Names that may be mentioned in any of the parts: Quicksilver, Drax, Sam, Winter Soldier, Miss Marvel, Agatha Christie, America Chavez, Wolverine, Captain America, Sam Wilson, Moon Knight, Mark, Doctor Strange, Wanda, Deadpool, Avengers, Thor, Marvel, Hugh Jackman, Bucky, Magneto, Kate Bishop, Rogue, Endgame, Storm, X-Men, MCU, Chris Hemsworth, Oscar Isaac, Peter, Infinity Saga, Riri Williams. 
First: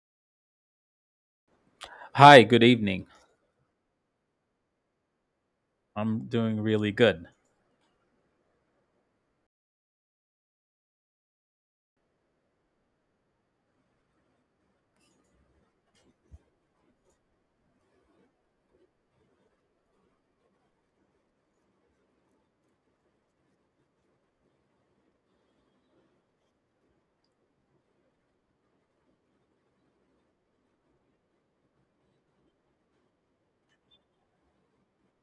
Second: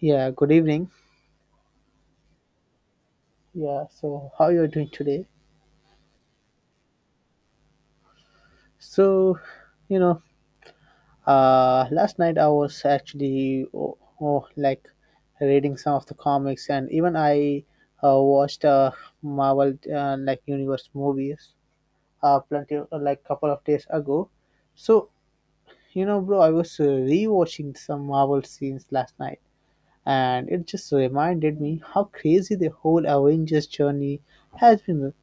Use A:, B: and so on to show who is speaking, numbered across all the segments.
A: Yeah, good evening.
B: Hi, good evening.
A: Yeah, so how you are doing today?
B: I'm doing really good.
A: So, you know, last night I was actually like reading some of the comics, and even I watched Marvel, like Universe movies plenty of, like couple of days ago. So, bro, I was rewatching some Marvel scenes last night, and it just reminded me how crazy the whole Avengers journey has been,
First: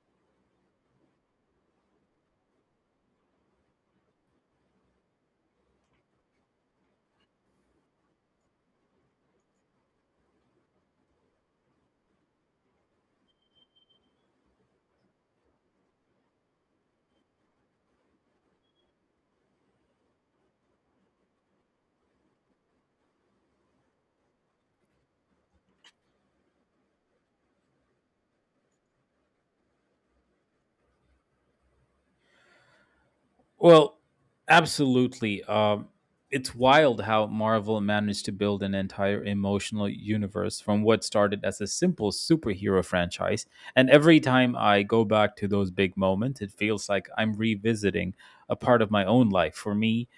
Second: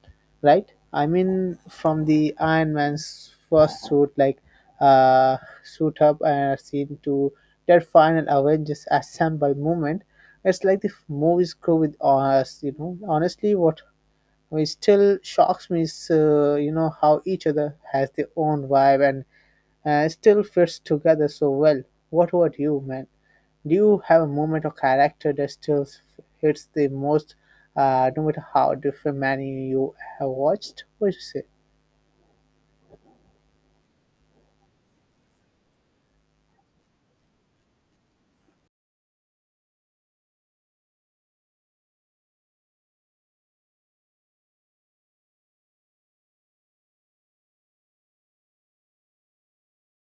A: right? I mean, from the Iron Man's first suit, like uh, suit up and scene to that final Avengers assemble moment, it's like the movies go with us. Honestly, what it still shocks me is, how each other has their own vibe and still fits together so well. What about you, man? Do you have a moment or character that still hits the most, no matter how different many you have watched? What do you say?
B: Well, absolutely. It's wild how Marvel managed to build an entire emotional universe from what started as a simple superhero franchise. And every time I go back to those big moments, it feels like I'm revisiting a part of my own life. For me,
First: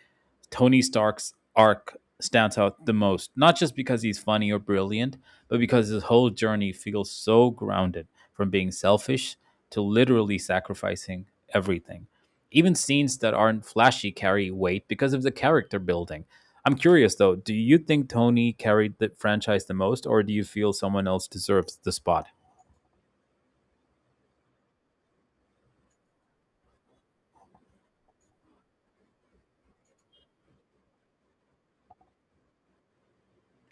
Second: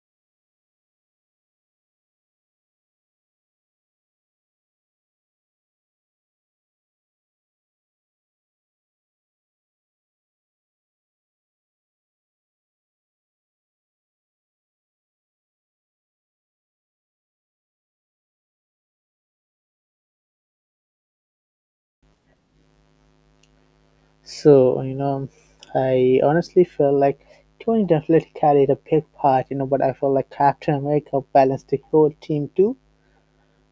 B: Tony Stark's arc stands out the most, not just because he's funny or brilliant, but because his whole journey feels so grounded from being selfish to literally sacrificing everything. Even scenes that aren't flashy carry weight because of the character building. I'm curious though, do you think Tony carried the franchise the most, or do you feel someone else deserves the spot?
A: So, I honestly feel like Tony definitely carried a big part, but I feel like Captain America balanced the whole team too.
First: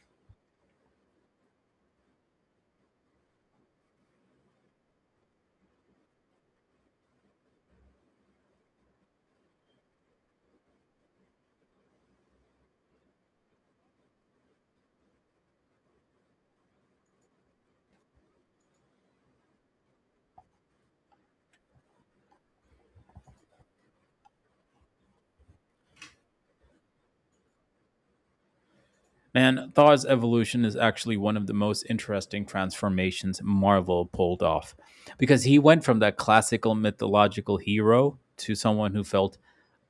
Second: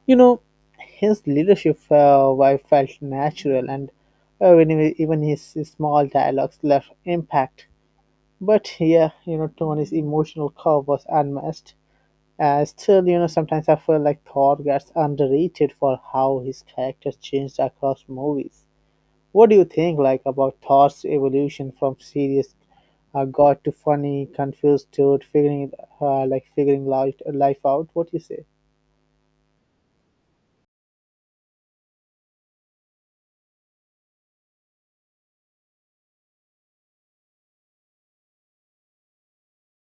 A: You know, his leadership, I felt natural and even his small dialogues left impact. But yeah, Tony's emotional curve was unmatched. Still, sometimes I feel like Thor gets underrated for how his character changed across movies. What do you think, like, about Thor's evolution from serious god to funny, confused dude, like figuring life out? What do you say?
B: Man, Thor's evolution is actually one of the most interesting transformations Marvel pulled off because he went from that classical mythological hero to someone who felt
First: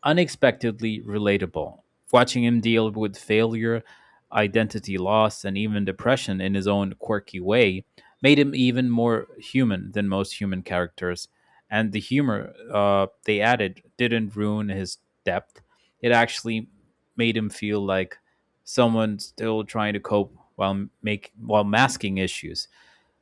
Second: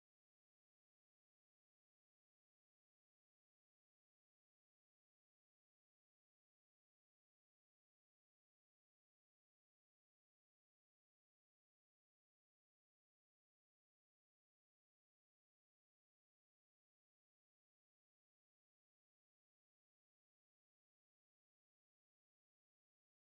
B: unexpectedly relatable. Watching him deal with failure, identity loss, and even depression in his own quirky way made him even more human than most human characters. And the humor they added didn't ruin his depth, it actually made him feel like someone still trying to cope while make while masking issues,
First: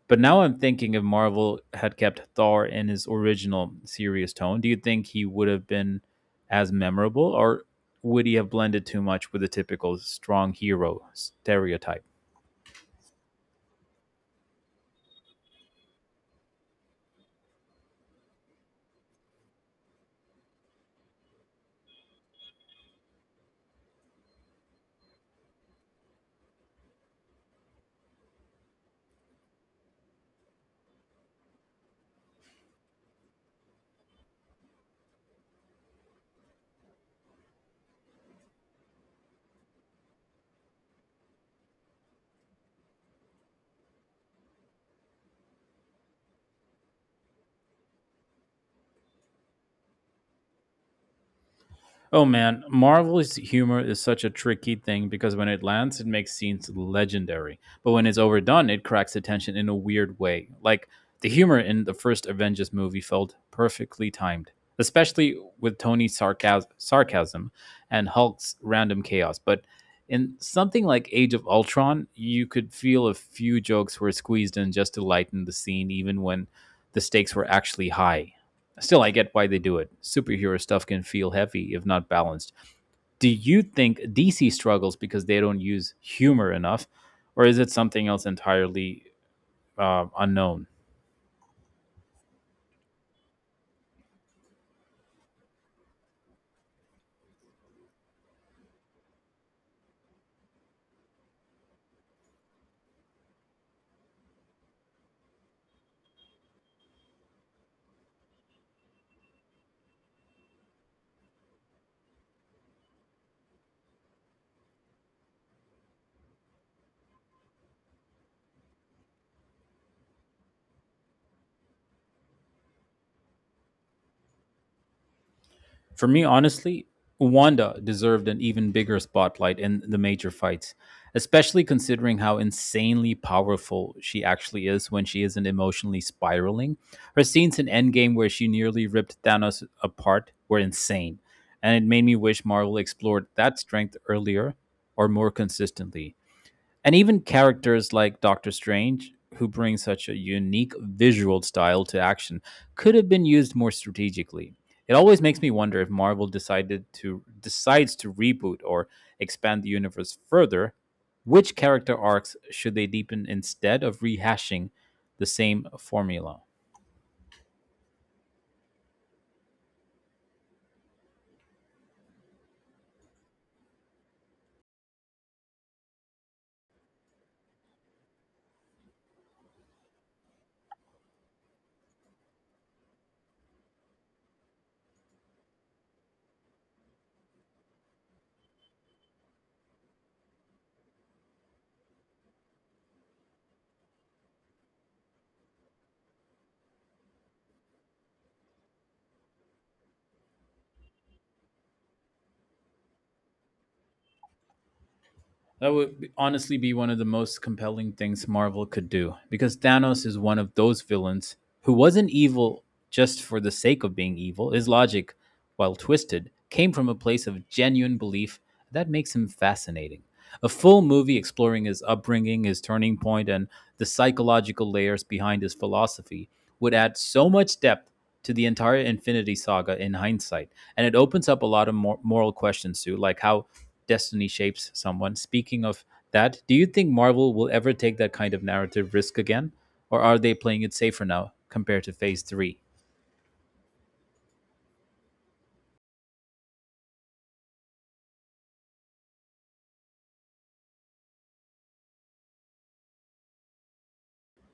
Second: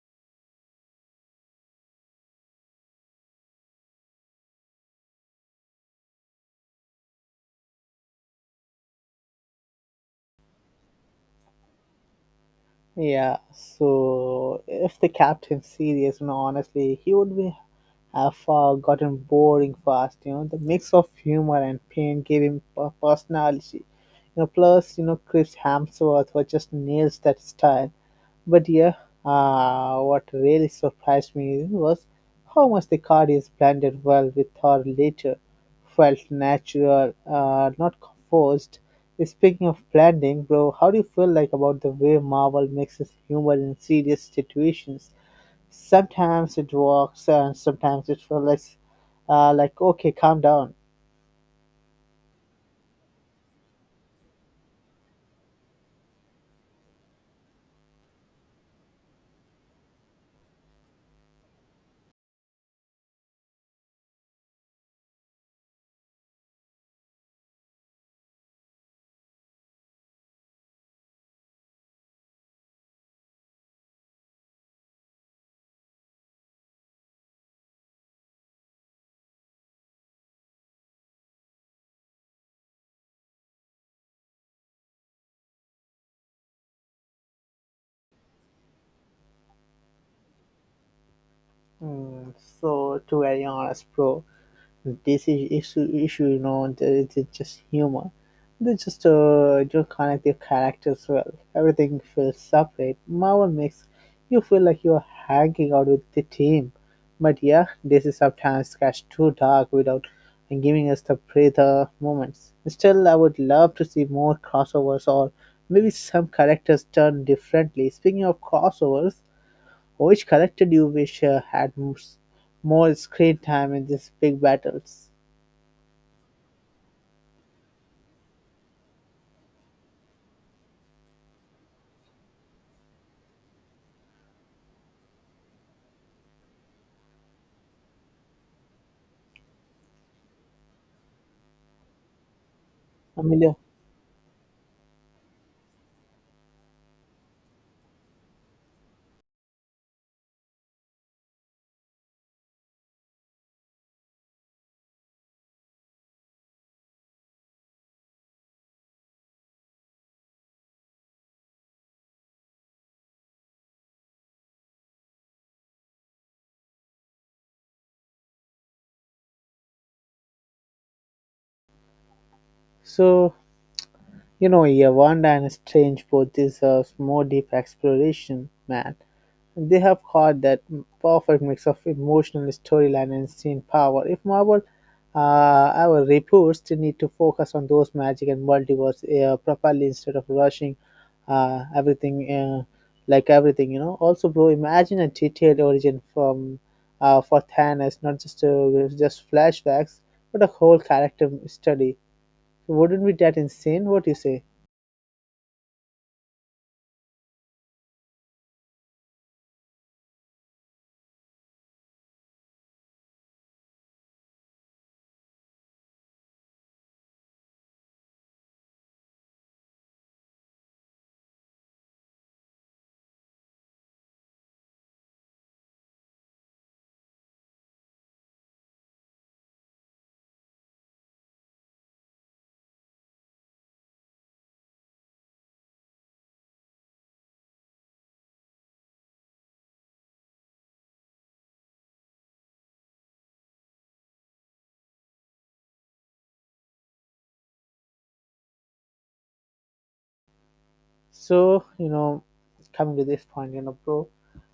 B: but now I'm thinking if Marvel had kept Thor in his original serious tone, do you think he would have been as memorable, or would he have blended too much with the typical strong hero stereotype?
A: Yeah, so if the captain serious, honestly, he would be have gotten boring fast. You know, the mix of humor and pain gave him personality. Plus Chris Hemsworth was just nails that style. But yeah, what really surprised me was how much the card is blended well with her later. Felt natural, not forced. Speaking of blending, bro, how do you feel like about the way Marvel mixes humor in serious situations? Sometimes it works, and sometimes it feels like okay, calm down.
B: Oh man, Marvel's humor is such a tricky thing because when it lands, it makes scenes legendary. But when it's overdone, it cracks the tension in a weird way. Like the humor in the first Avengers movie felt perfectly timed, especially with Tony's sarcasm and Hulk's random chaos. But in something like Age of Ultron, you could feel a few jokes were squeezed in just to lighten the scene, even when the stakes were actually high. Still, I get why they do it. Superhero stuff can feel heavy if not balanced. Do you think DC struggles because they don't use humor enough, or is it something else entirely, unknown?
A: Mm, so to be very honest, bro, this is issue, it's just humor. They just don't connect their characters well. Everything feels separate. Marvel makes you feel like you're hanging out with the team. But yeah, this is sometimes gets too dark without giving us the breather moments. Still, I would love to see more crossovers or maybe some characters done differently. Speaking of crossovers, which character do you wish had more screen time in these big battles?
B: For me, honestly, Wanda deserved an even bigger spotlight in the major fights, especially considering how insanely powerful she actually is when she isn't emotionally spiraling. Her scenes in Endgame, where she nearly ripped Thanos apart, were insane, and it made me wish Marvel explored
A: Emilio.
B: that strength earlier or more consistently. And even characters like Doctor Strange, who brings such a unique visual style to action, could have been used more strategically. It always makes me wonder if Marvel decided to decides to reboot or expand the universe further, which character arcs should they deepen instead of rehashing the same formula?
A: So, yeah, wonder and Strange both deserves more deep exploration, man. They have caught that perfect mix of emotional storyline and scene power. If Marvel our reports they need to focus on those magic and multiverse properly instead of rushing uh, everything uh, everything. Also, bro, imagine a detailed origin from for Thanos, not just just flashbacks, but a whole character study. So, wouldn't be that insane? What do you say?
B: That would honestly be one of the most compelling things Marvel could do because Thanos is one of those villains who wasn't evil just for the sake of being evil. His logic, while twisted, came from a place of genuine belief that makes him fascinating. A full movie exploring his upbringing, his turning point, and the psychological layers behind his philosophy would add so much depth to the entire Infinity Saga in hindsight. And it opens up a lot of moral questions too, like how destiny shapes someone. Speaking of that, do you think Marvel will ever take that kind of narrative risk again? Or are they playing it safer now compared to phase three?
A: So, coming to this point, bro,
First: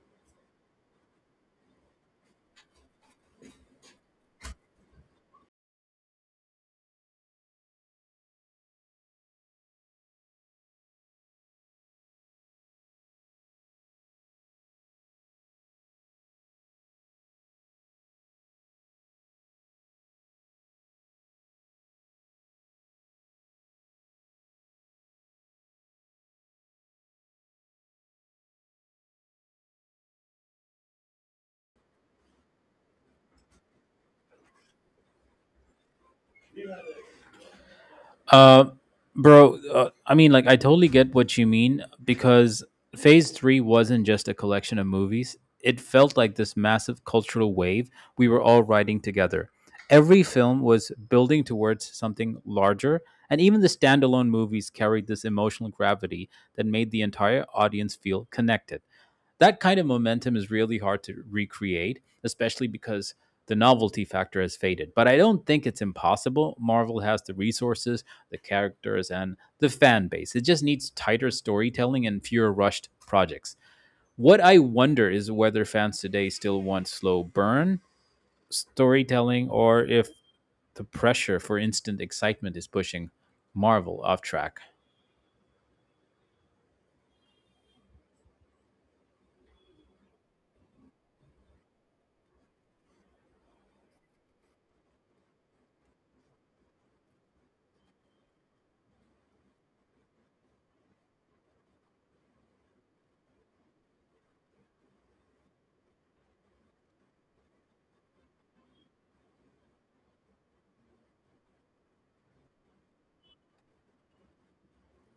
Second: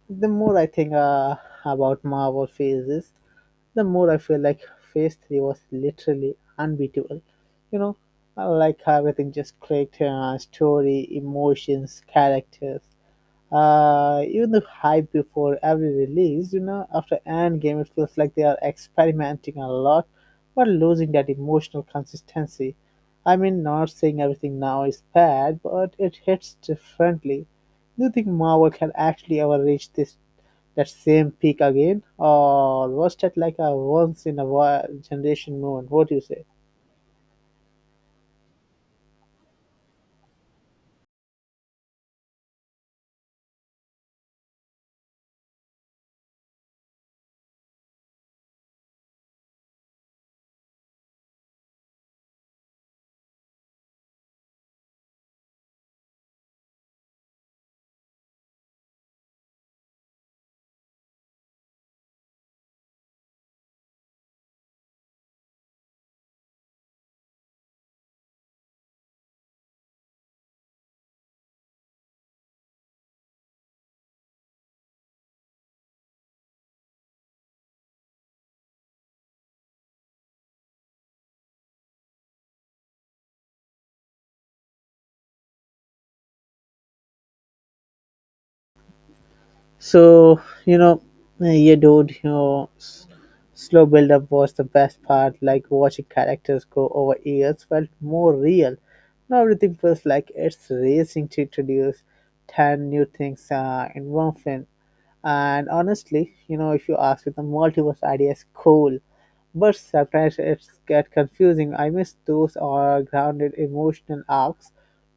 A: the more I think about Marvel phases, the more I feel like phase three was literally unbeatable. You know, I like how everything just clicked, story, emotions, characters. Even the hype before every release, after Endgame, it feels like they are experimenting a lot, but losing that emotional consistency. I mean, not saying everything now is bad, but it hits differently. Do you think Marvel can actually ever reach this that same peak again, or was that like a once in a while generation moment? What do you say?
B: Uh, bro, I totally get what you mean because Phase 3 wasn't just a collection of movies. It felt like this massive cultural wave we were all riding together. Every film was building towards something larger, and even the standalone movies carried this emotional gravity that made the entire audience feel connected. That kind of momentum is really hard to recreate, especially because the novelty factor has faded. But I don't think it's impossible. Marvel has the resources, the characters, and the fan base. It just needs tighter storytelling and fewer rushed projects. What I wonder is whether fans today still want slow burn storytelling, or if the pressure for instant excitement is pushing Marvel off track.
A: So, yeah, dude, slow build up was the best part. Like watching characters grow over years felt more real. Now everything feels like it's racing to introduce 10 new things in one film. And honestly, if you ask me, the multiverse idea is cool, but sometimes it's get confusing. I miss those or grounded emotional arcs.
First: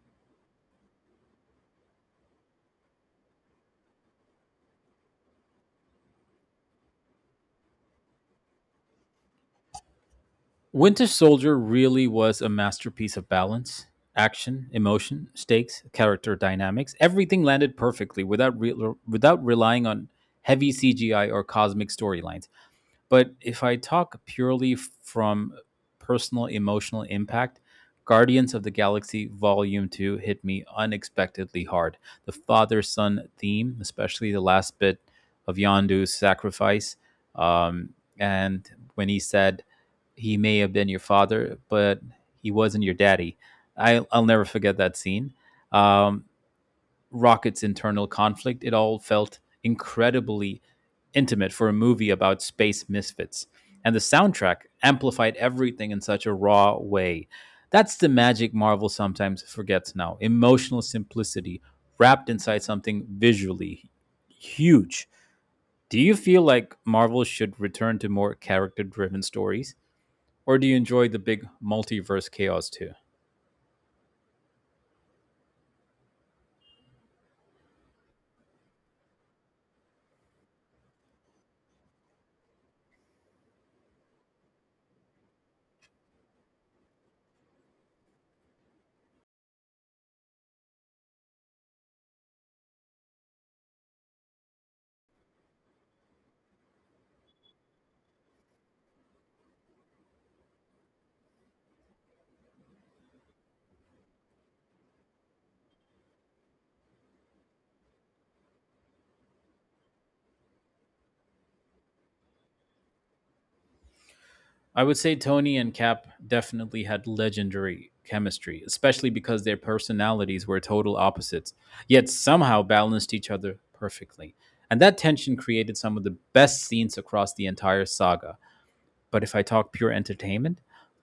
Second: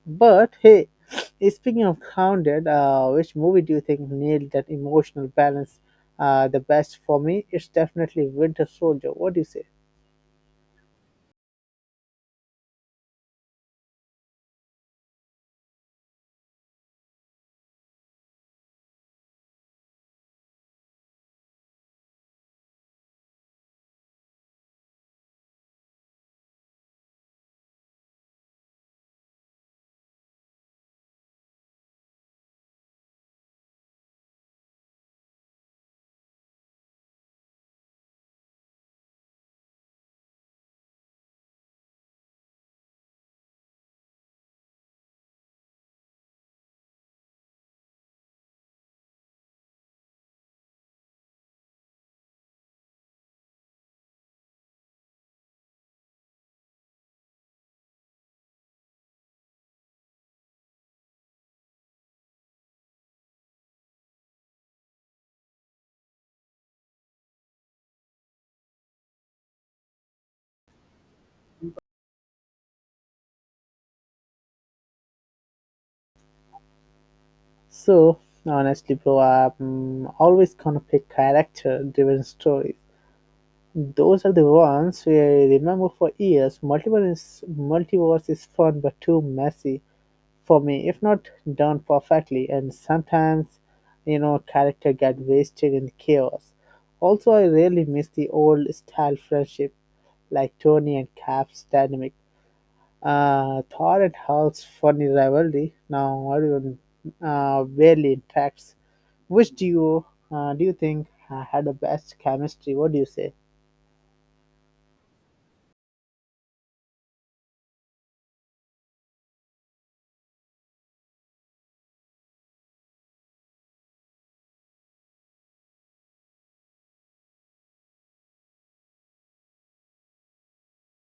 A: But hey, speaking of grounded, which movie do you think nailed that emotional balance the best for me? It's definitely Winter Soldier. What do you say?
B: Winter Soldier really was a masterpiece of balance, action, emotion, stakes, character dynamics. Everything landed perfectly without without relying on heavy CGI or cosmic storylines. But if I talk purely from personal emotional impact, Guardians of the Galaxy Volume 2 hit me unexpectedly hard. The father son theme, especially the last bit of Yondu's sacrifice, um, and when he said, "He may have been your father, but he wasn't your daddy." I'll never forget that scene. Um, Rocket's internal conflict. It all felt incredibly intimate for a movie about space misfits. And the soundtrack amplified everything in such a raw way. That's the magic Marvel sometimes forgets now, emotional simplicity wrapped inside something visually huge. Do you feel like Marvel should return to more character driven stories? Or do you enjoy the big multiverse chaos too?
A: So honestly, bro, I'm always gonna pick character-driven stories. Those are the ones we remember for years. Multiverse is fun but too messy for me, if not done perfectly. And sometimes, character get wasted in chaos. Also, I really miss the old style friendship, like Tony and Cap's dynamic. Thor and Hulk's funny rivalry now everyone barely interacts. Which do you think had the best chemistry? What do you say?
B: I would say Tony and Cap definitely had legendary chemistry, especially because their personalities were total opposites, yet somehow balanced each other perfectly. And that tension created some of the best scenes across the entire saga. But if I talk pure entertainment,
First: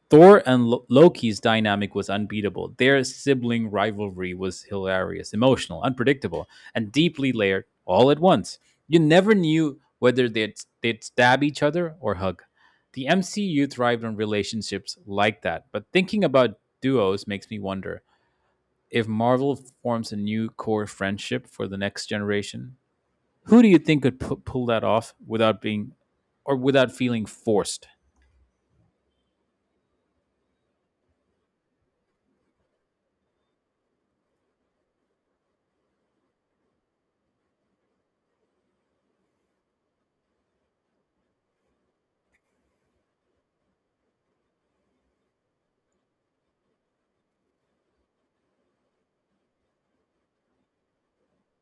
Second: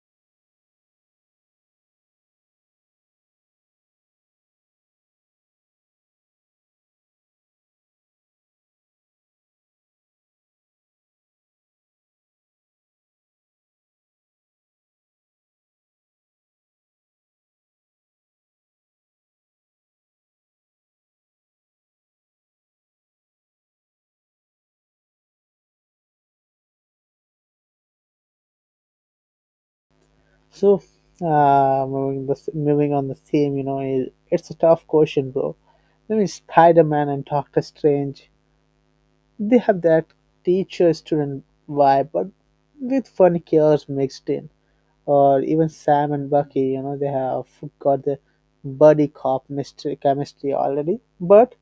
B: Thor and Loki's dynamic was unbeatable. Their sibling rivalry was hilarious, emotional, unpredictable, and deeply layered all at once. You never knew whether they'd stab each other or hug. The MCU thrived on relationships like that, but thinking about duos makes me wonder if Marvel forms a new core friendship for the next generation. Who do you think could pull that off without being or without feeling forced?
A: So, moving on the theme, it's a tough question, bro. I mean, Spider-Man and Doctor Strange, they have that teacher-student vibe, but with funny chaos mixed in. Or even Sam and Bucky, they have got the buddy cop mystery chemistry already. But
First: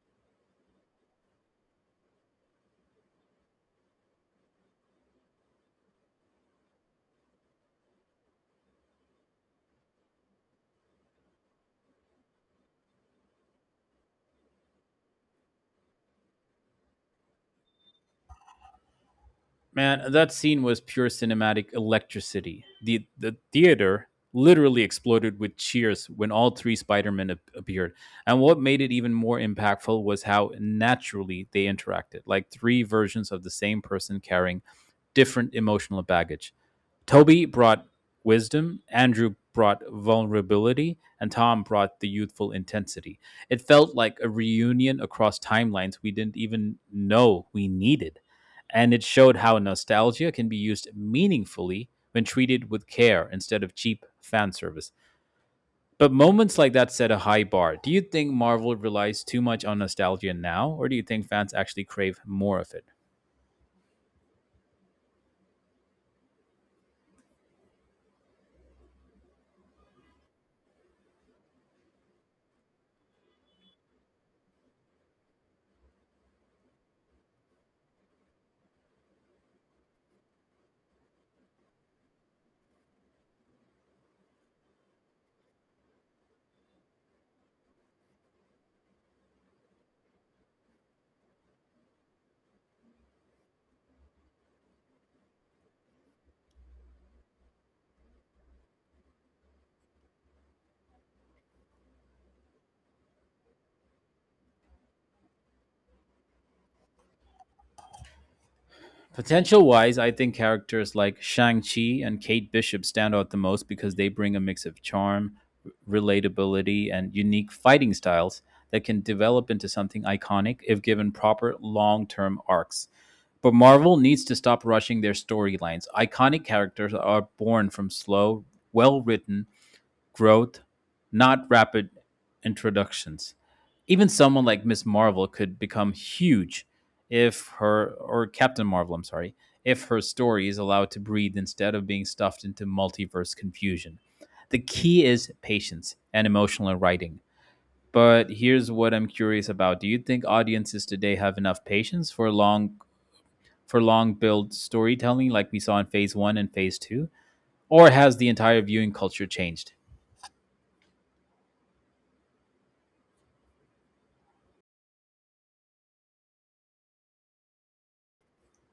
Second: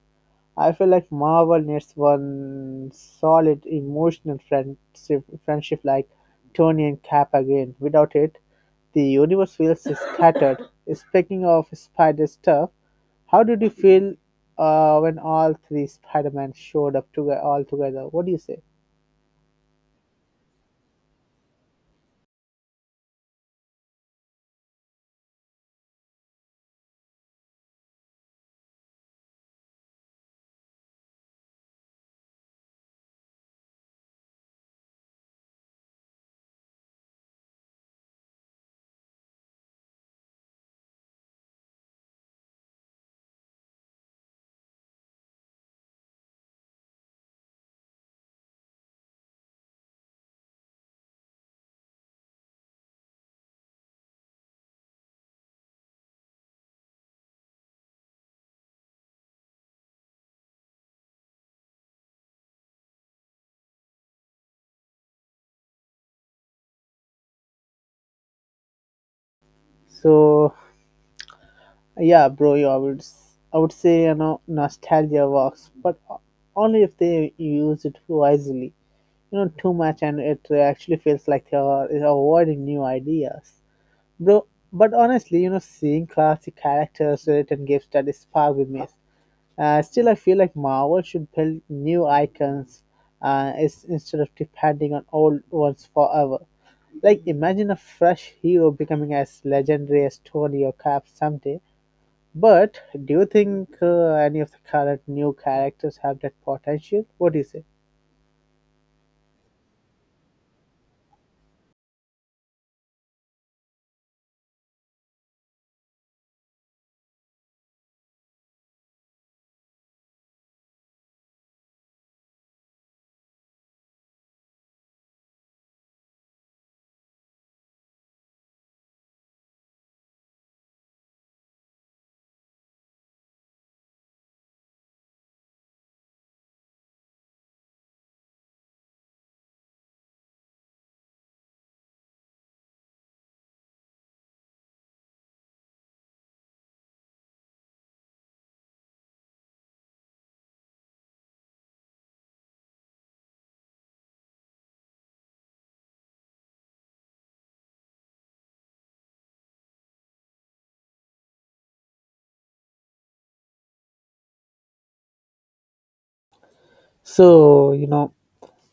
A: I feel like Marvel needs one solid emotional friendship like Tony and Cap again. Without it, the universe feels scattered. Speaking of spider stuff, how did you feel when all three Spider-Man showed up together all together? What do you say?
B: Man, that scene was pure cinematic electricity. The theater literally exploded with cheers when all three Spider-Men appeared. And what made it even more impactful was how naturally they interacted, like three versions of the same person carrying different emotional baggage. Toby brought wisdom, Andrew brought vulnerability, and Tom brought the youthful intensity. It felt like a reunion across timelines we didn't even know we needed. And it showed how nostalgia can be used meaningfully when treated with care instead of cheap fan service. But moments like that set a high bar. Do you think Marvel relies too much on nostalgia now, or do you think fans actually crave more of it?
A: So yeah, bro, yeah, I would say nostalgia works, but only if they use it wisely. Too much and it actually feels like they are avoiding new ideas, bro. But honestly, seeing classic characters written gives that spark with me. Still, I feel like Marvel should build new icons instead of depending on old ones forever. Like, imagine a fresh hero becoming as legendary as Tony or Cap someday. But do you think any of the current new characters have that potential? What do you say?
B: Potential wise, I think characters like Shang-Chi and Kate Bishop stand out the most because they bring a mix of charm, relatability, and unique fighting styles that can develop into something iconic if given proper long term arcs. But Marvel needs to stop rushing their storylines. Iconic characters are born from slow, well written growth, not rapid introductions. Even someone like Miss Marvel could become huge if her, or Captain Marvel, I'm sorry, if her story is allowed to breathe instead of being stuffed into multiverse confusion. The key is patience and emotional writing. But here's what I'm curious about. Do you think audiences today have enough patience for long build storytelling like we saw in phase 1 and phase 2, or has the entire viewing culture changed?
A: So,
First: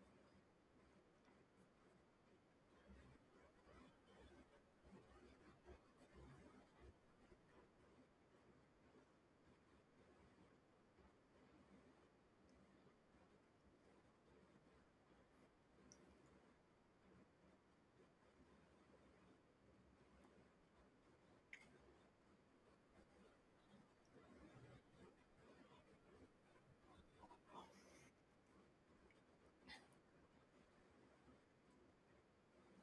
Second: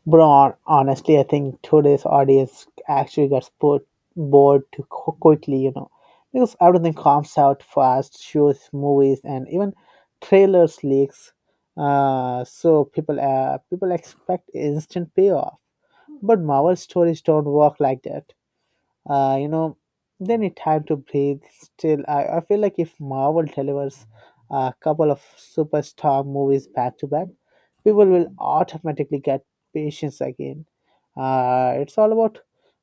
A: bro, honestly, I think today's audience actually gets put bored too quickly, because everything comes out fast, shows, movies, and even trailers leaks. So people expect instant payoff, but Marvel stories don't work like that. uh, you know then need time to breathe. Still, I feel like if Marvel delivers a couple of superstar movies back to back, people will automatically get patience again. It's all about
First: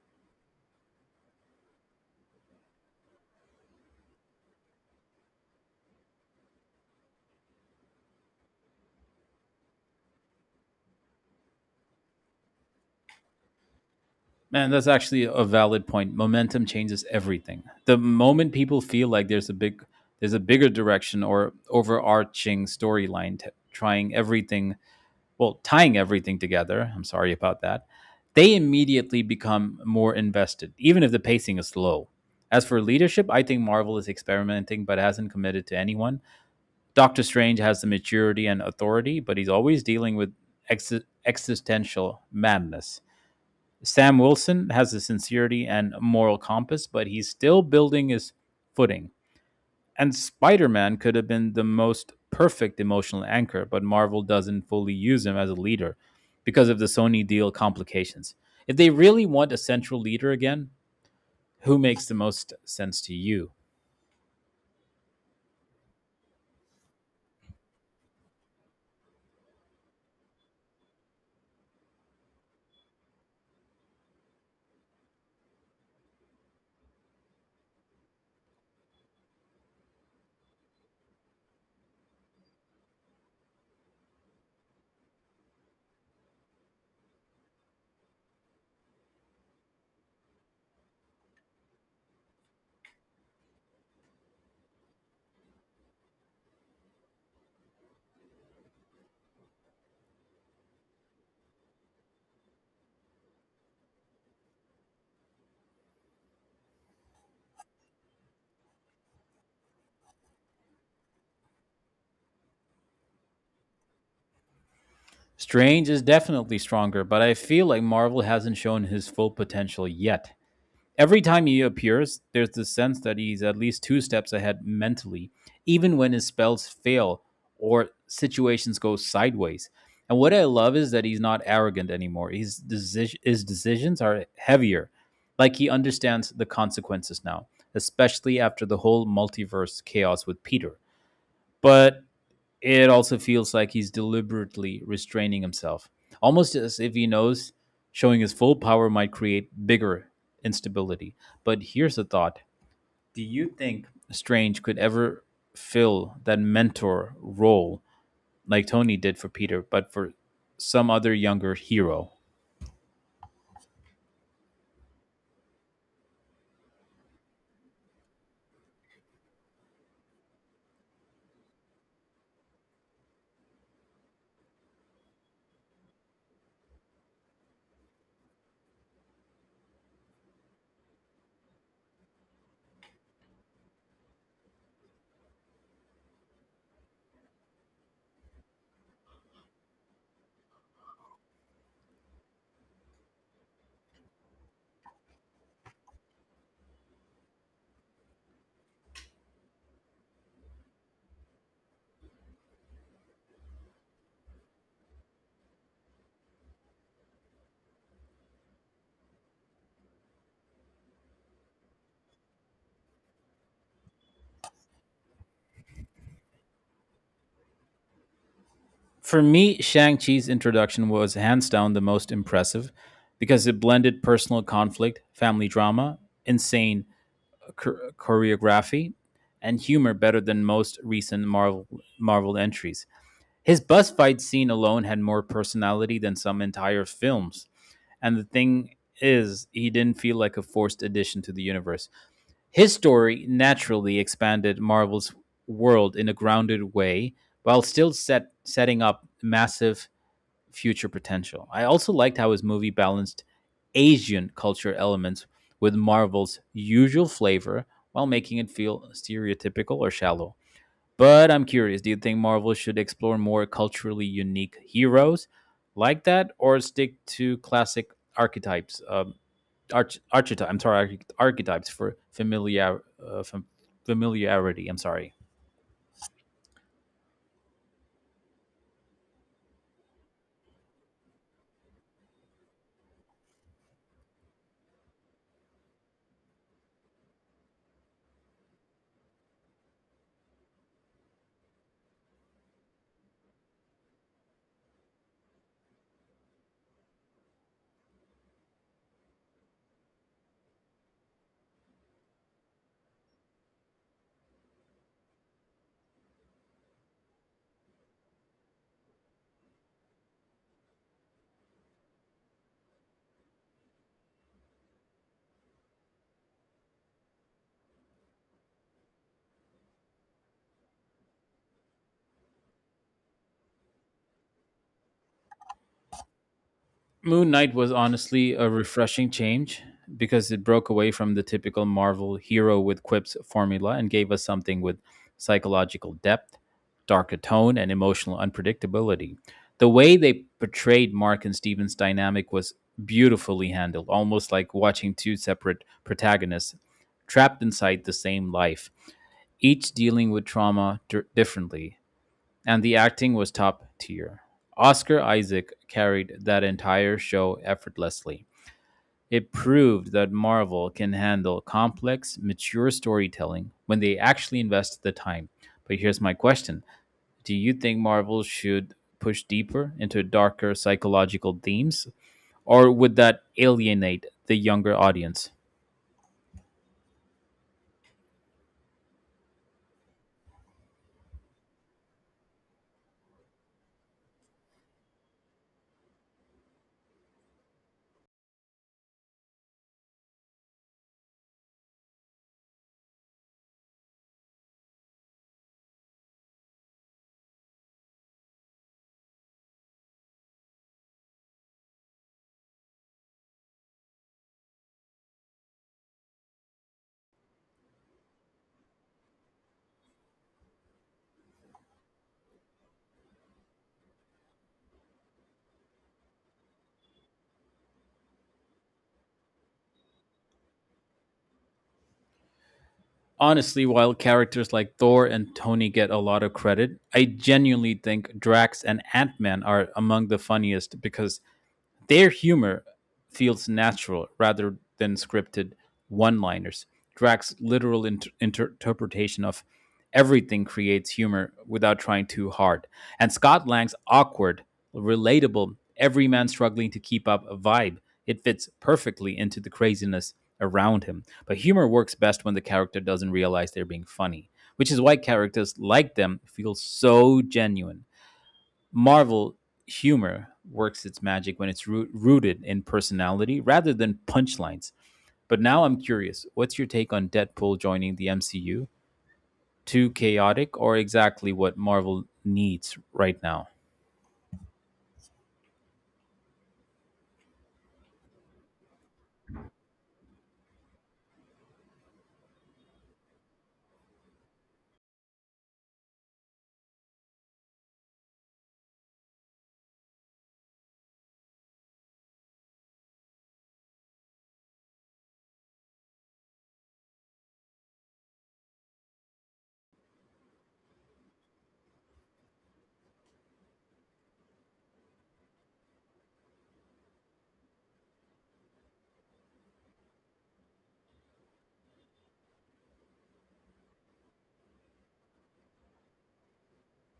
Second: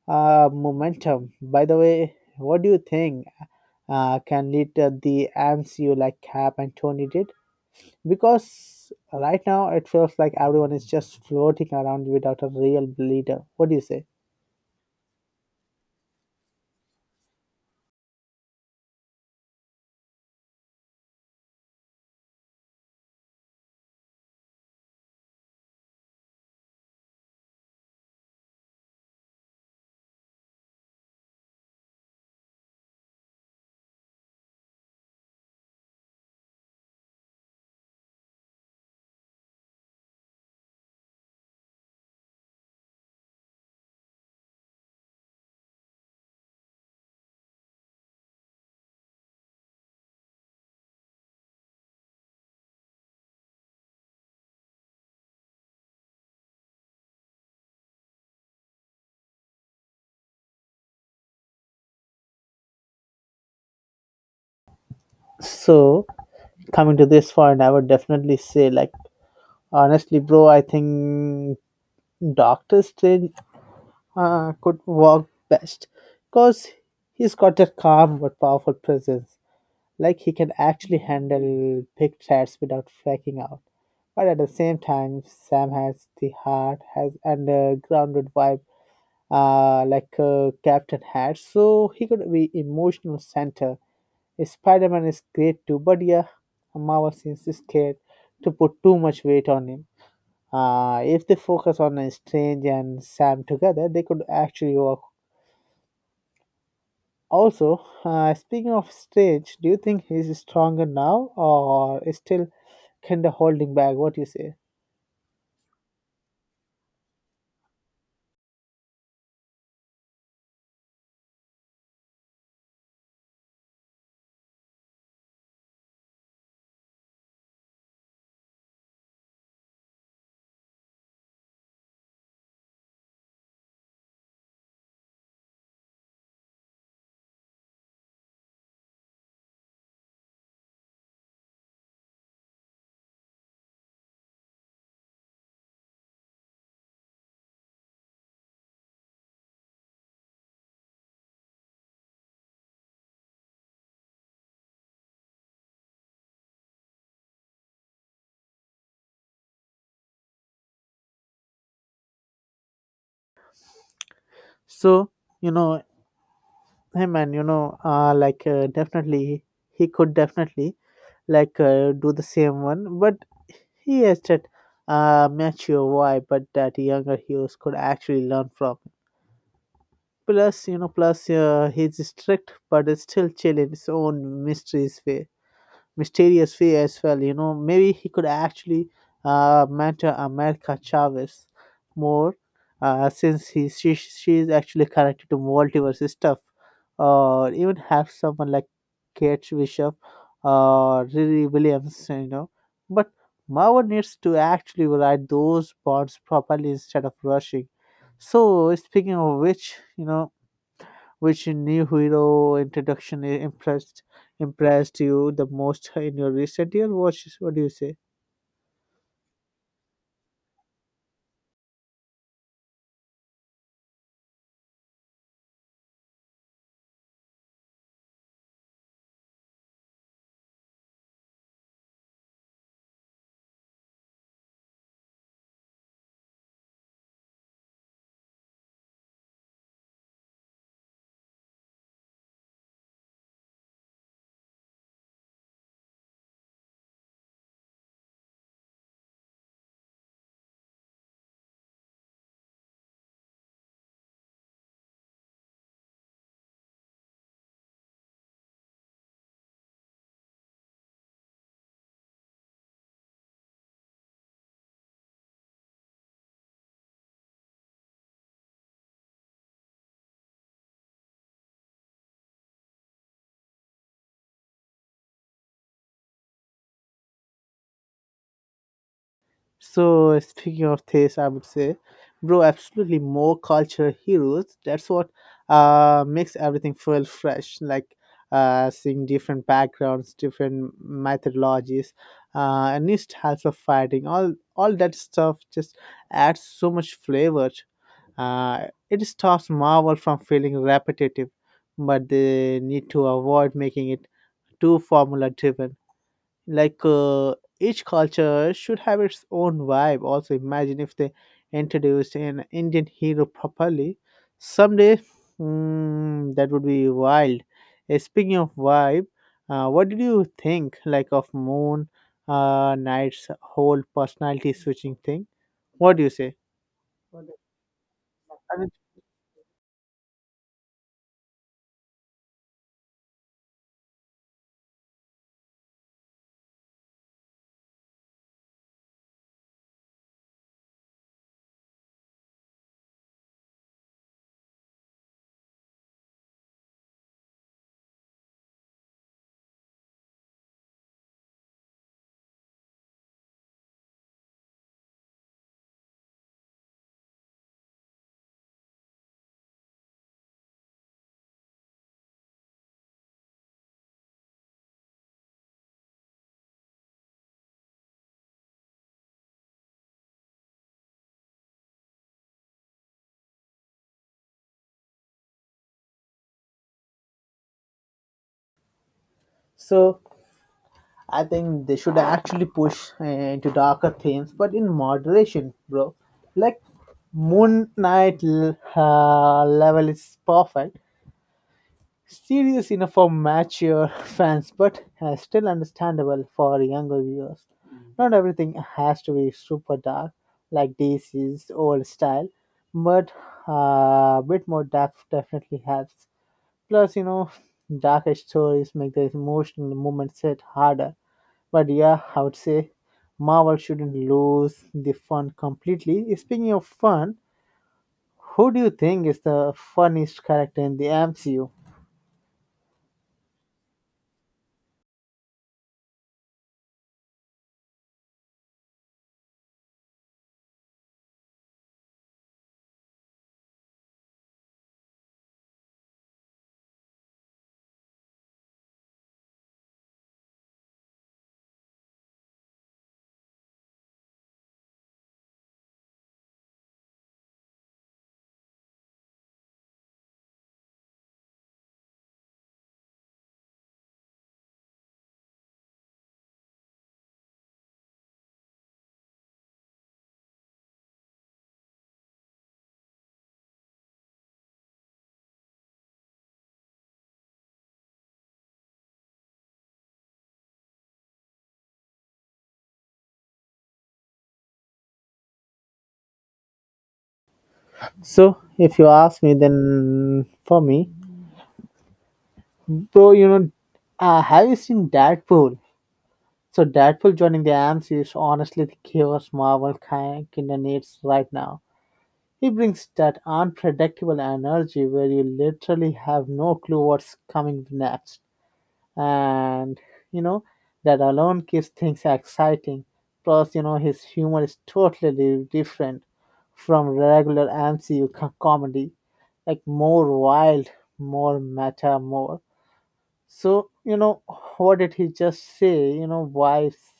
A: momentum. By the way, what do you think can lead to the MCU like Cap and Tony did? Because right now it feels like everyone is just floating around without a real leader. What do you say?
B: Man, that's actually a valid point. Momentum changes everything. The moment people feel like there's a big There's a bigger direction or overarching storyline tying everything together, I'm sorry about that. They immediately become more invested, even if the pacing is slow. As for leadership, I think Marvel is experimenting but hasn't committed to anyone. Doctor Strange has the maturity and authority, but he's always dealing with existential madness. Sam Wilson has a sincerity and moral compass, but he's still building his footing. And Spider Man could have been the most perfect emotional anchor, but Marvel doesn't fully use him as a leader because of the Sony deal complications. If they really want a central leader again, who makes the most sense to you?
A: So coming to this point, I would definitely say, like, honestly, bro, I think Doctor Strange could work best because he's got that calm but powerful presence. Like, he can actually handle big threats without freaking out. But at the same time, Sam has the heart, has undergrounded vibe, like Captain had, so he could be emotional center. Spider Man is great too, but yeah, Marvel seems scared to put too much weight on him. If they focus on Strange and Sam together, they could actually work. Also, speaking of Strange, do you think he's stronger now or is still kind of holding back? What do you say?
B: Strange is definitely stronger, but I feel like Marvel hasn't shown his full potential yet. Every time he appears, there's this sense that he's at least two steps ahead mentally, even when his spells fail or situations go sideways. And what I love is that he's not arrogant anymore. His decisions are heavier. Like he understands the consequences now, especially after the whole multiverse chaos with Peter. But it also feels like he's deliberately restraining himself, almost as if he knows showing his full power might create bigger instability. But here's a thought. Do you think Strange could ever fill that mentor role like Tony did for Peter, but for some other younger hero?
A: So, you know, him and you know, like definitely, he could definitely do the same one, but he has that mature vibe, but that younger heroes could actually learn from. Plus, he's strict, but is still chill in his own mysterious way as well. Maybe he could actually mentor America Chavez more, since he she is actually connected to multiverse stuff, or even have someone like Kate Bishop or Riri Williams. But Marvel needs to actually write those bonds properly instead of rushing. So speaking of which, you know, which new hero introduction impressed you the most in your recent year? What do you say?
B: For me, Shang-Chi's introduction was hands down the most impressive because it blended personal conflict, family drama, insane choreography and humor better than most recent Marvel entries. His bus fight scene alone had more personality than some entire films. And the thing is, he didn't feel like a forced addition to the universe. His story naturally expanded Marvel's world in a grounded way while still setting up massive future potential. I also liked how his movie balanced Asian culture elements with Marvel's usual flavor while making it feel stereotypical or shallow. But I'm curious, do you think Marvel should explore more culturally unique heroes like that or stick to classic archetypes? I'm sorry, archetypes for familiarity. I'm sorry.
A: So speaking of this, I would say, bro, absolutely more cultural heroes. That's what makes everything feel fresh. Like seeing different backgrounds, different methodologies, and new styles of fighting, all that stuff just adds so much flavor. Uh it stops Marvel from feeling repetitive, but they need to avoid making it too formula driven, like each culture should have its own vibe. Also, imagine if they introduced an Indian hero properly someday. That would be wild. Eh, speaking of vibe, what did you think like of Moon Knight's whole personality switching thing? What do you say?
B: Moon Knight was honestly a refreshing change because it broke away from the typical Marvel hero with quips formula and gave us something with psychological depth, darker tone, and emotional unpredictability. The way they portrayed Mark and Steven's dynamic was beautifully handled, almost like watching two separate protagonists trapped inside the same life, each dealing with differently. And the acting was top tier. Oscar Isaac carried that entire show effortlessly. It proved that Marvel can handle complex, mature storytelling when they actually invest the time. But here's my question. Do you think Marvel should push deeper into darker psychological themes, or would that alienate the younger audience?
A: So I think they should actually push into darker themes, but in moderation, bro. Like Moon Knight level is perfect, serious enough for mature fans, but still understandable for younger viewers. Not everything has to be super dark, like DC's old style, but a bit more depth definitely helps. Plus, darker stories make the emotional moments hit harder, but yeah, I would say Marvel shouldn't lose the fun completely. Speaking of fun, who do you think is the funniest character in the MCU?
B: Honestly, while characters like Thor and Tony get a lot of credit, I genuinely think Drax and Ant Man are among the funniest because their humor feels natural rather than scripted one liners. Drax's literal interpretation of everything creates humor without trying too hard. And Scott Lang's awkward, relatable, every man struggling to keep up a vibe. It fits perfectly into the craziness around him. But humor works best when the character doesn't realize they're being funny, which is why characters like them feel so genuine. Marvel humor works its magic when rooted in personality rather than punchlines. But now I'm curious, what's your take on Deadpool joining the MCU? Too chaotic or exactly what Marvel needs right now?
A: So, if you ask me, then for me, bro, have you seen Deadpool? So, Deadpool joining the MCU is honestly the chaos Marvel kind of needs right now. He brings that unpredictable energy where you literally have no clue what's coming next. And you know that alone keeps things exciting. Plus his humor is totally different from regular MCU comedy, like more wild, more meta, more. So what did he just say, you know, wives.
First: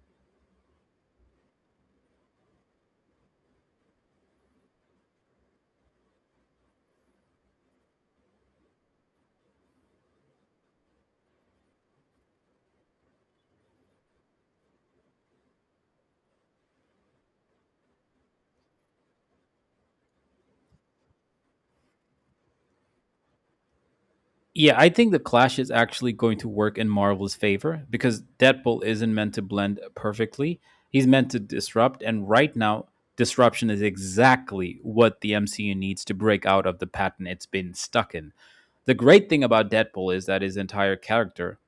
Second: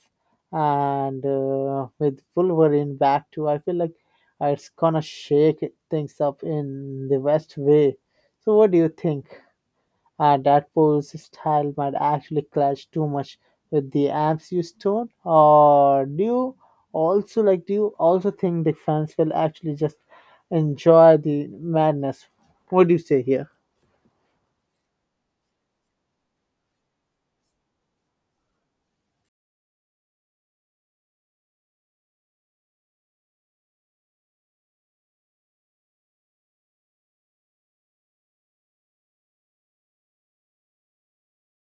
A: And with Wolverine back to I feel like it's gonna shake things up in the best way. So what do you think? That pose style might actually clash too much with the amps you stone. Or do you also like? Do you also think the fans will actually just enjoy the madness? What do you say here?
B: Yeah, I think the clash is actually going to work in Marvel's favor because Deadpool isn't meant to blend perfectly. He's meant to disrupt, and right now, disruption is exactly what the MCU needs to break out of the pattern it's been stuck in. The great thing about Deadpool is that his entire character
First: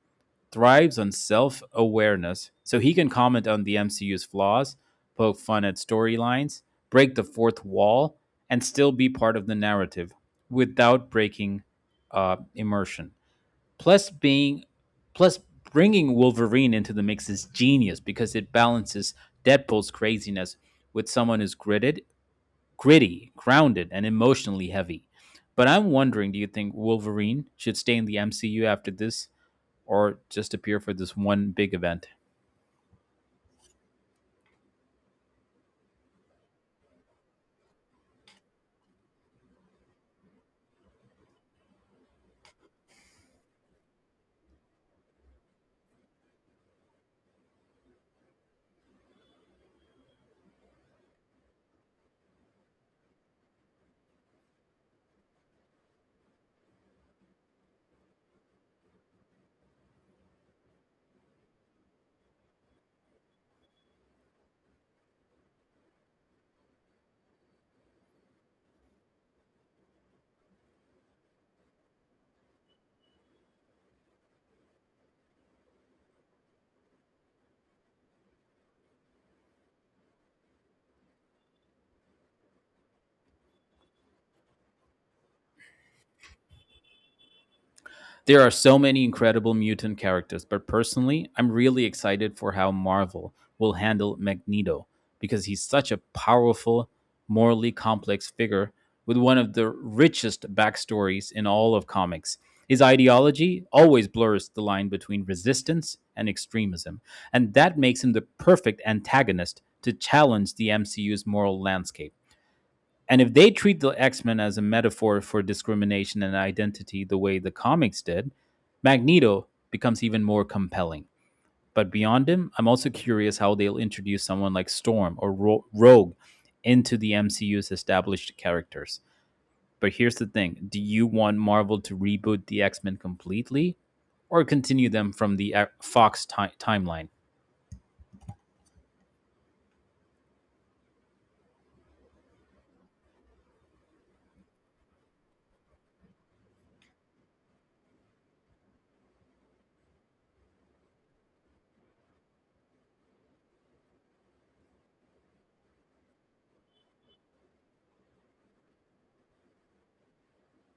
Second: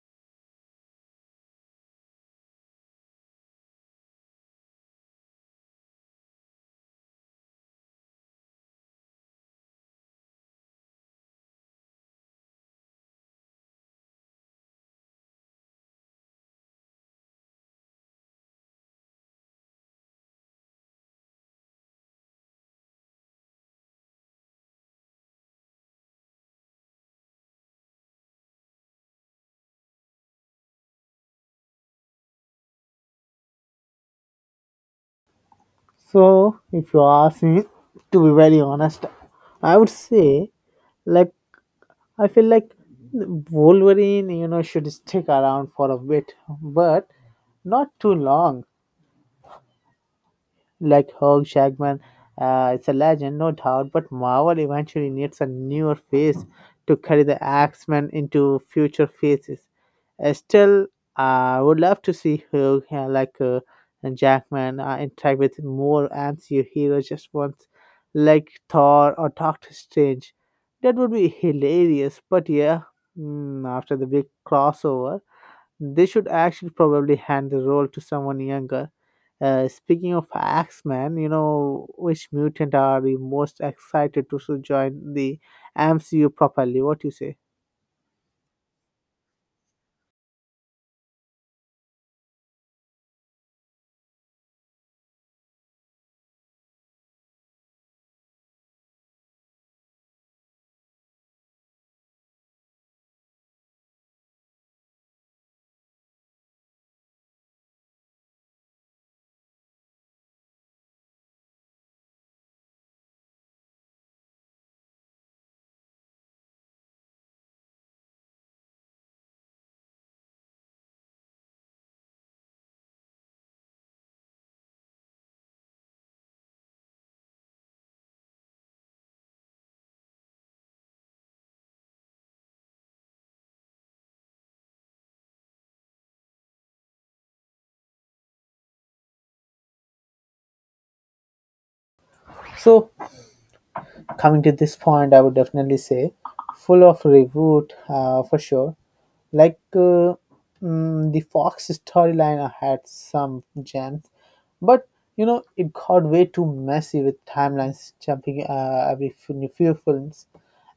B: thrives on self awareness, so he can comment on the MCU's flaws, poke fun at storylines, break the fourth wall, and still be part of the narrative without breaking immersion. Plus, being plus, bringing Wolverine into the mix is genius because it balances Deadpool's craziness with someone who's gritted gritty, grounded, and emotionally heavy. But I'm wondering, do you think Wolverine should stay in the MCU after this or just appear for this one big event?
A: So, if you ask me, to be very honest, I would say, like, I feel like Wolverine, you know, should stick around for a bit, but not too long, like Hugh Jackman. It's a legend, no doubt, but Marvel eventually needs a newer face to carry the X-Men into future phases. Still, I would love to see Hugh like and Jackman interact with more MCU heroes just once, like Thor or Doctor Strange. That would be hilarious. But yeah, after the big crossover, they should actually probably hand the role to someone younger. Speaking of Axeman, you know, which mutant are the most excited to so join the MCU properly? What do you say?
B: There are so many incredible mutant characters, but personally, I'm really excited for how Marvel will handle Magneto because he's such a powerful, morally complex figure with one of the richest backstories in all of comics. His ideology always blurs the line between resistance and extremism, and that makes him the perfect antagonist to challenge the MCU's moral landscape. And if they treat the X Men as a metaphor for discrimination and identity the way the comics did, Magneto becomes even more compelling. But beyond him, I'm also curious how they'll introduce someone like Storm or Rogue into the MCU's established characters. But here's the thing. Do you want Marvel to reboot the X Men completely or continue them from the timeline?
A: So coming to this point, I would definitely say full of reboot for sure. Like, the Fox storyline had some gems, but you know it got way too messy with timelines jumping every few films.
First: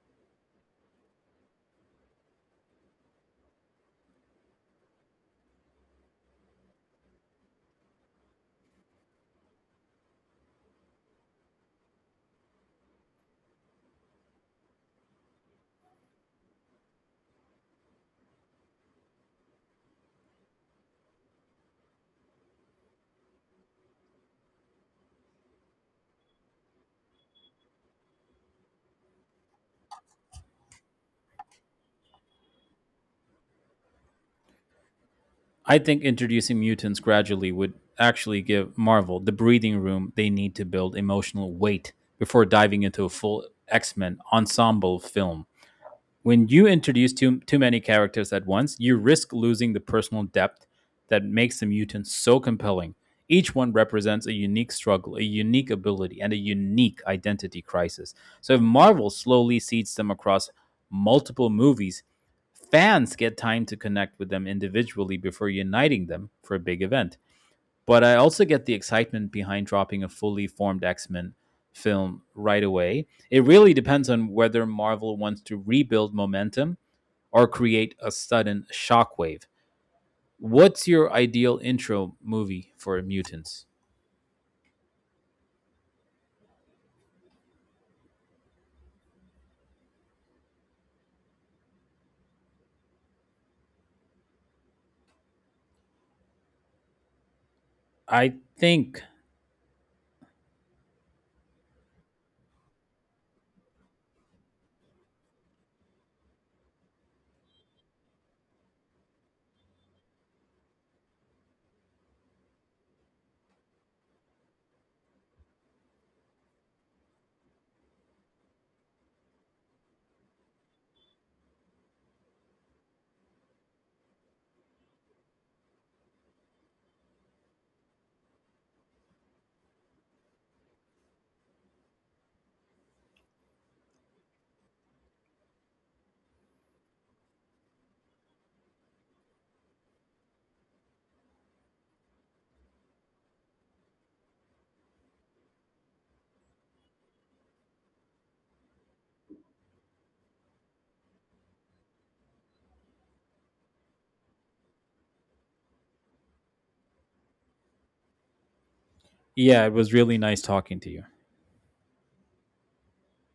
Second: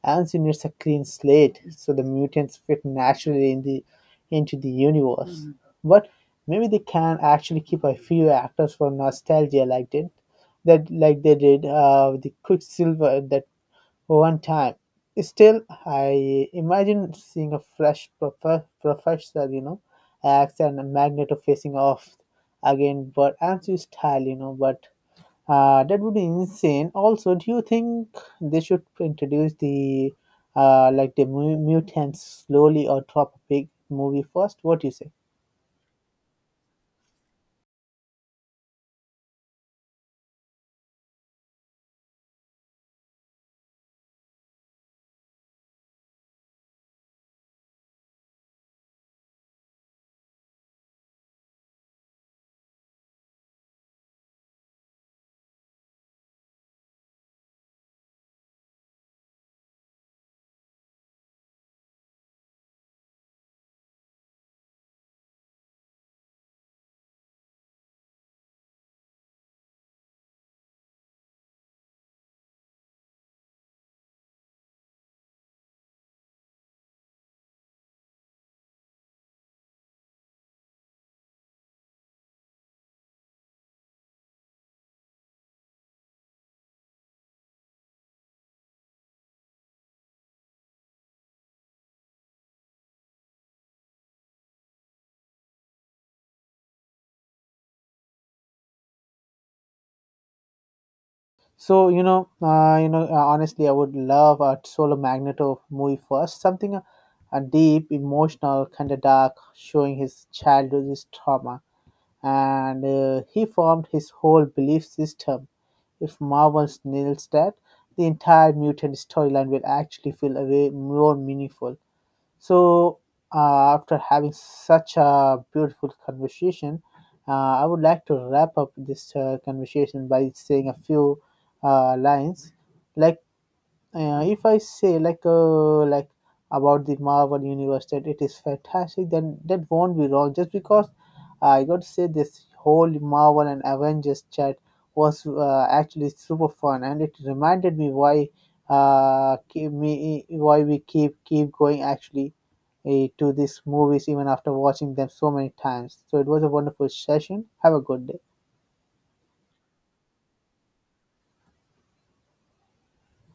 A: Anson needs a clean slate, so the mutants fit naturally in the into the universe. Mhm. But maybe they can actually keep a few actors for nostalgia, like did that, like they did with the Quicksilver that one time. Still, I imagine seeing a fresh professor, you know, axe and a magneto facing off again, but I'm too style, you know, but that would be insane. Also, do you think they should introduce the like the mutants slowly or drop a big movie first? What do you say?
B: I think introducing mutants gradually would actually give Marvel the breathing room they need to build emotional weight before diving into a full X Men ensemble film. When you introduce too many characters at once, you risk losing the personal depth that makes the mutants so compelling. Each one represents a unique struggle, a unique ability, and a unique identity crisis. So if Marvel slowly seeds them across multiple movies, fans get time to connect with them individually before uniting them for a big event. But I also get the excitement behind dropping a fully formed X Men film right away. It really depends on whether Marvel wants to rebuild momentum or create a sudden shockwave. What's your ideal intro movie for Mutants? I think,
A: Honestly, I would love a solo magneto movie first. Something a deep, emotional, kind of dark, showing his childhood, his trauma, and he formed his whole belief system. If Marvel nails that, the entire mutant storyline will actually feel a way more meaningful. So, after having such a beautiful conversation, uh, I would like to wrap up this conversation by saying a few lines. Like, if I say like about the Marvel universe that it is fantastic, then that won't be wrong. Just because I got to say this whole Marvel and Avengers chat was actually super fun, and it reminded me why keep me why we keep going actually to these movies even after watching them so many times. So it was a wonderful session. Have a good day.
B: yeah, it was really nice talking to you.